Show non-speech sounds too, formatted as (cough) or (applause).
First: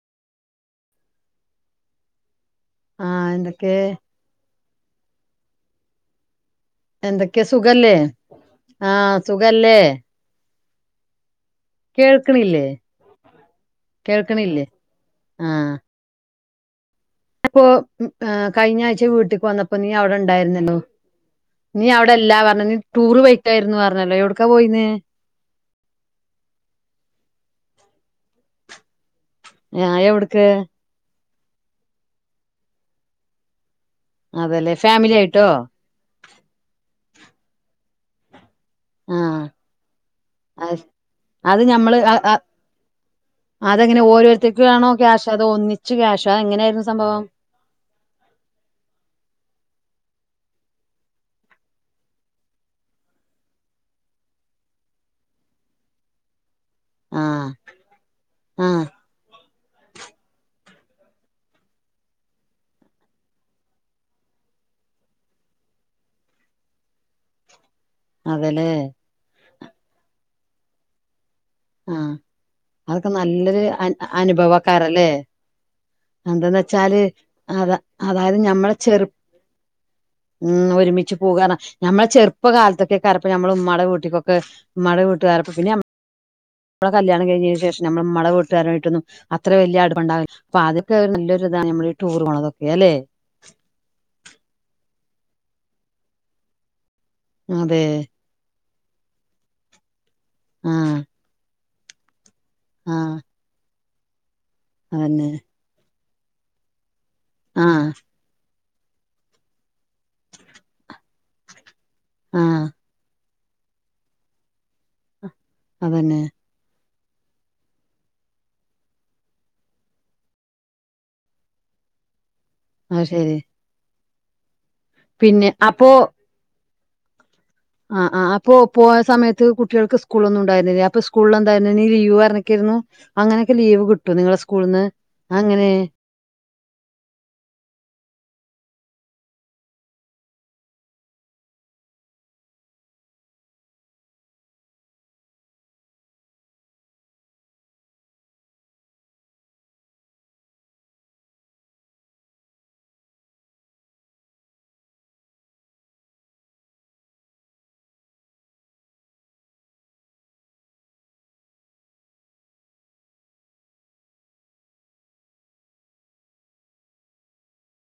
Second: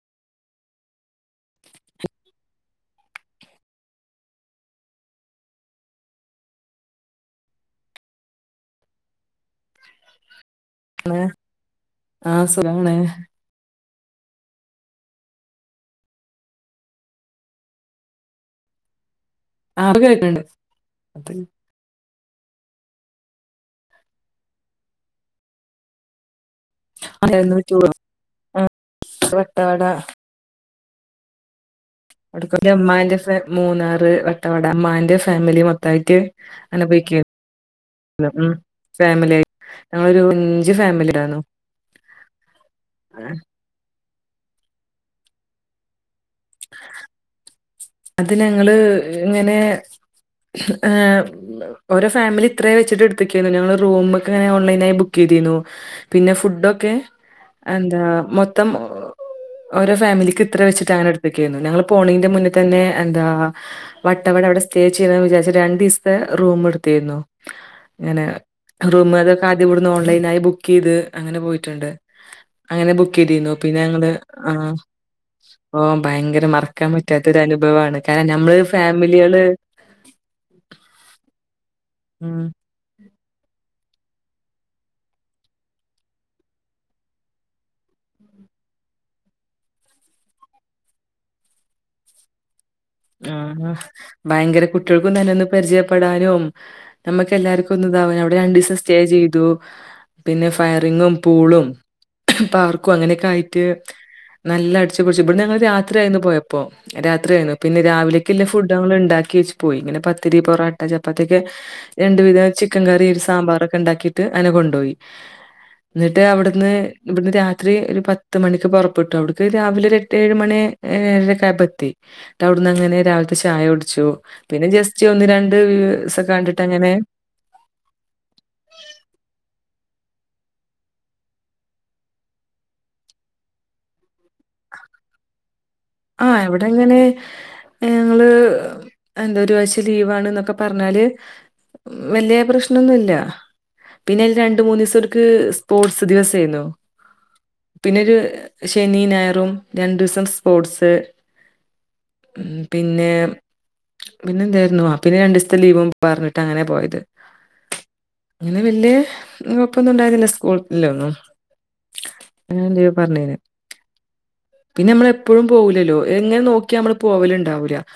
ആഹ എന്തൊക്കെ എന്തൊക്കെയ സുഖല്ലേ ആഹ സുഖല്ലേ? അഏ ആഹ കേൾക്കണില്ലേ സുഖണ് കേൾക്കണില്ലേ ആഹ അപ്പൊകഴിഞ്ഞ ആഴ്ച വീട്ടുക്ക് ന്നപ്പോ നീ ആഹ് ഇപ്പൊ അടെ കേക്ക്ണ്ട് ഉണ്ടായിരുന്നോ നീ ഇടെല്ല പറഞ്ഞ നീ ടൂറ് പൊയിക്കായിന്ന് പറഞ്ഞല്ലോ എവിടക്കാ പോയിനെ (unintelligible) വട്ടവട ഹ എവിടുക്ക് അക്ക അമ്മാന്റെ മൂന്നാറ് വ അതല്ലേ മ്മാന്റെ ആയിട്ടോ ഫാമിലി മൊത്തമായിട്ട് ഇങ്ങനെ പോയിക്കണ് പി ഉം ഫാമിലിയി ആഹ് ഞങ്ങളൊരു അഞ്ച് അത് ഫാമിലിടന്നു അത് ഞമ്മള് അങ്ങനെ ഓരോരുത്തേക്കാണോ ക്യാഷ് അതോ ഒന്നിച്ച് ക്യാഷ് അ എങ്ങനെയായിരുന്നു സംഭവം അത് ഞങ്ങള് ഇങ്ങനെ ഓരോ ഫാമിലി എത്ര വച്ചിട്ട് എടുക്കുക ഞങ്ങൾ റൂമൊക്കെ ഓൺലൈനിൽ ആയിട്ട് ബുക്ക് ചെയ്തിരുന്നു പിന്നെ ഫുഡ് ആഹ് മൊത്തം ആഹ് ഒരു ഫാമിലിക്ക് ഇത്രേ വെച്ചിട്ട് സ്റ്റാ എടുകേരുന്നു ഞങ്ങള് പോണിന്റെ മുന്നെ തന്നെ എന്താ വട്ടവട അവിടെ സ്റ്റേ ചെയ്യന്ന് വിചാരിച്ച രണ്ടു ദിവസത്തെ റൂം എടുത്തിരുന്നു ഇങ്ങനെ അതെല്ലേ റൂമ അത ആദ്യ ഇവിടുന്ന് ഓൺലൈനായി ബുക്ക് ചെയ്ത് അങ്ങനെ പോയിട്ടുണ്ട് ആഹ് അങ്ങനെ അതൊക്കെ ബുക്ക് ചെയ്തിന്നു നല്ലൊരു പിന്നെ ഞങ്ങള് ആ അനുഭവക്കാരല്ലേ ഓ ഭയങ്കര എന്താന്ന് മറക്കാൻ വെച്ചാല് പറ്റാ അത അതായത് നഞമ്മളെ ചെറു ഉം ഒരുമിച്ച് പൂകാരണം നഞമ്മളെ ഉം ചെറുപ്പ കാലത്തൊക്കെകാരപ്പോ നമ്മള് മ്മടെ കൂട്ടിക്കൊക്കെ മ്മാടെ കൂട്ട്കറപ്പ പിന്നെ നമ്മടെ കല്യാണം കഴിഞ്ഞതിന് ശേഷം നമ്മ മള വീട്ടുകാരമായിട്ടൊന്ന അത്ര വലിയ അടുപ്പണ്ടാവില്ല അൊ അതൊക്കെ നല്ലൊ ഇതാണ് നമ്മ ടൂർ പോുള്ളതക്കെ ആ ഭയങ്കര കു ട്ടികൾക്കും തന്നൊന്ന് പരിചയപ്പെടാനും നമുക്ക് എല്ലാർക്കു അതെ ഒന്നും താവൂല അവിടെ രണ്ടിസം സ്റ്റേ ചെയ്തു പിന്നെ ആഹ് ഫയറിങ്ങും പൂളും പാർക്കും ആഹ് അങ്ങനെക്കെ ആയിട്ട് നല്ല അടിച്ചു പൊടിച്ചു അതന്നെ ഇപട്ന്ന് ഞങ്ങള് രാ രാത്രി ആയിരുന്നു പോയപ്പോ രാത്രി പിന്നെ ആഹ് രാവിലേക്കല്ല ഫുഡ് ഡ് ങ്ങള് ഉണ്ടാക്കി വെച്ച് പോയി പിനെ പത്തിരി പൊറാട്ട ചപ്പ പതിക്കെ രണ്ട് വിധം ആഹ് ചിക്കൻ കറിയി സാമ്പാറൊക്കെ ഉണ്ടാക്കിട്ട് അയിനെ കൊണ്ടോയി അതന്നെ എന്നിട്ട് അവിടുന്ന് ഇവിന്ന് രാത്രി ഒരു പത്ത് മണിക്ക് പൊറപ്പെട്ടു അവിടക്ക് രാവിലെ ഒരു എട്ട് ഏഴ് മണി ഏഴര ക്കായപ്പോ എത്തി അവിടുന്ന് അങ്ങനെ അത് ശരി രാവിലത്തെ ചായ കുടിച്ചു പിന്നെ ജെസ്റ്റ് ഒന്ന് പിന്നെ രണ്ട് ഒക്ക കണ്ടിട്ട് ങ്ങനെ ആ ആ അപ്പൊ പോയ സമയത്ത് കുട്ടികൾക്ക് സ്കൂളൊ ഒന്നും ഉണ്ടായിരുന്നില്ല അപ്പൊ സ്കൂളിൽ എന്തായിുന്ന ലീവ് പറഞ്ഞക്കിരുന്നു അങ്ങനെയൊക്കെ ലീവ് കിട്ടു നിങ്ങളെ സ്കൂളിൽ നിന്ന് അതങ്ങനെ ആ ഇവിടെ എങ്ങനെ ഞങ്ങള് എന്താ ഒരു ആഴശ ലീവാണ് എന്നൊക്കെ പറഞ്ഞാല് വലിയ പ്രശ്നം ഒന്നുമല്ല പിന്നെ അതി രണ്ട മൂന്ന് ദിവസംക്കെ സ്പോർട്സ് ദിവസായിരുന്നു പിന്നെരു ശനി ഞായറും രണ്ടു ദിവസം സ്പോർട്സ് ഉ പിന്നെ പിന്നെ എന്തായിരുന്നു പിന്നെ രണ്ടു ദിവസത്തെ ലീവ പറഞ്ഞിട്ട് അങ്ങനെ പോയത് അങ്ങനെ വല്യ കൊഴപ്പൊന്നുംണ്ടായിരുന്നില്ല സ്കൂളല്ല ഒന്നും പറഞ്ഞ പിന്നെ നമ്മള് എപ്പോഴും പോകില്ലല്ലോ എങ്ങനെ നോക്കി നമ്മള് പോവല ഉണ്ടാവൂ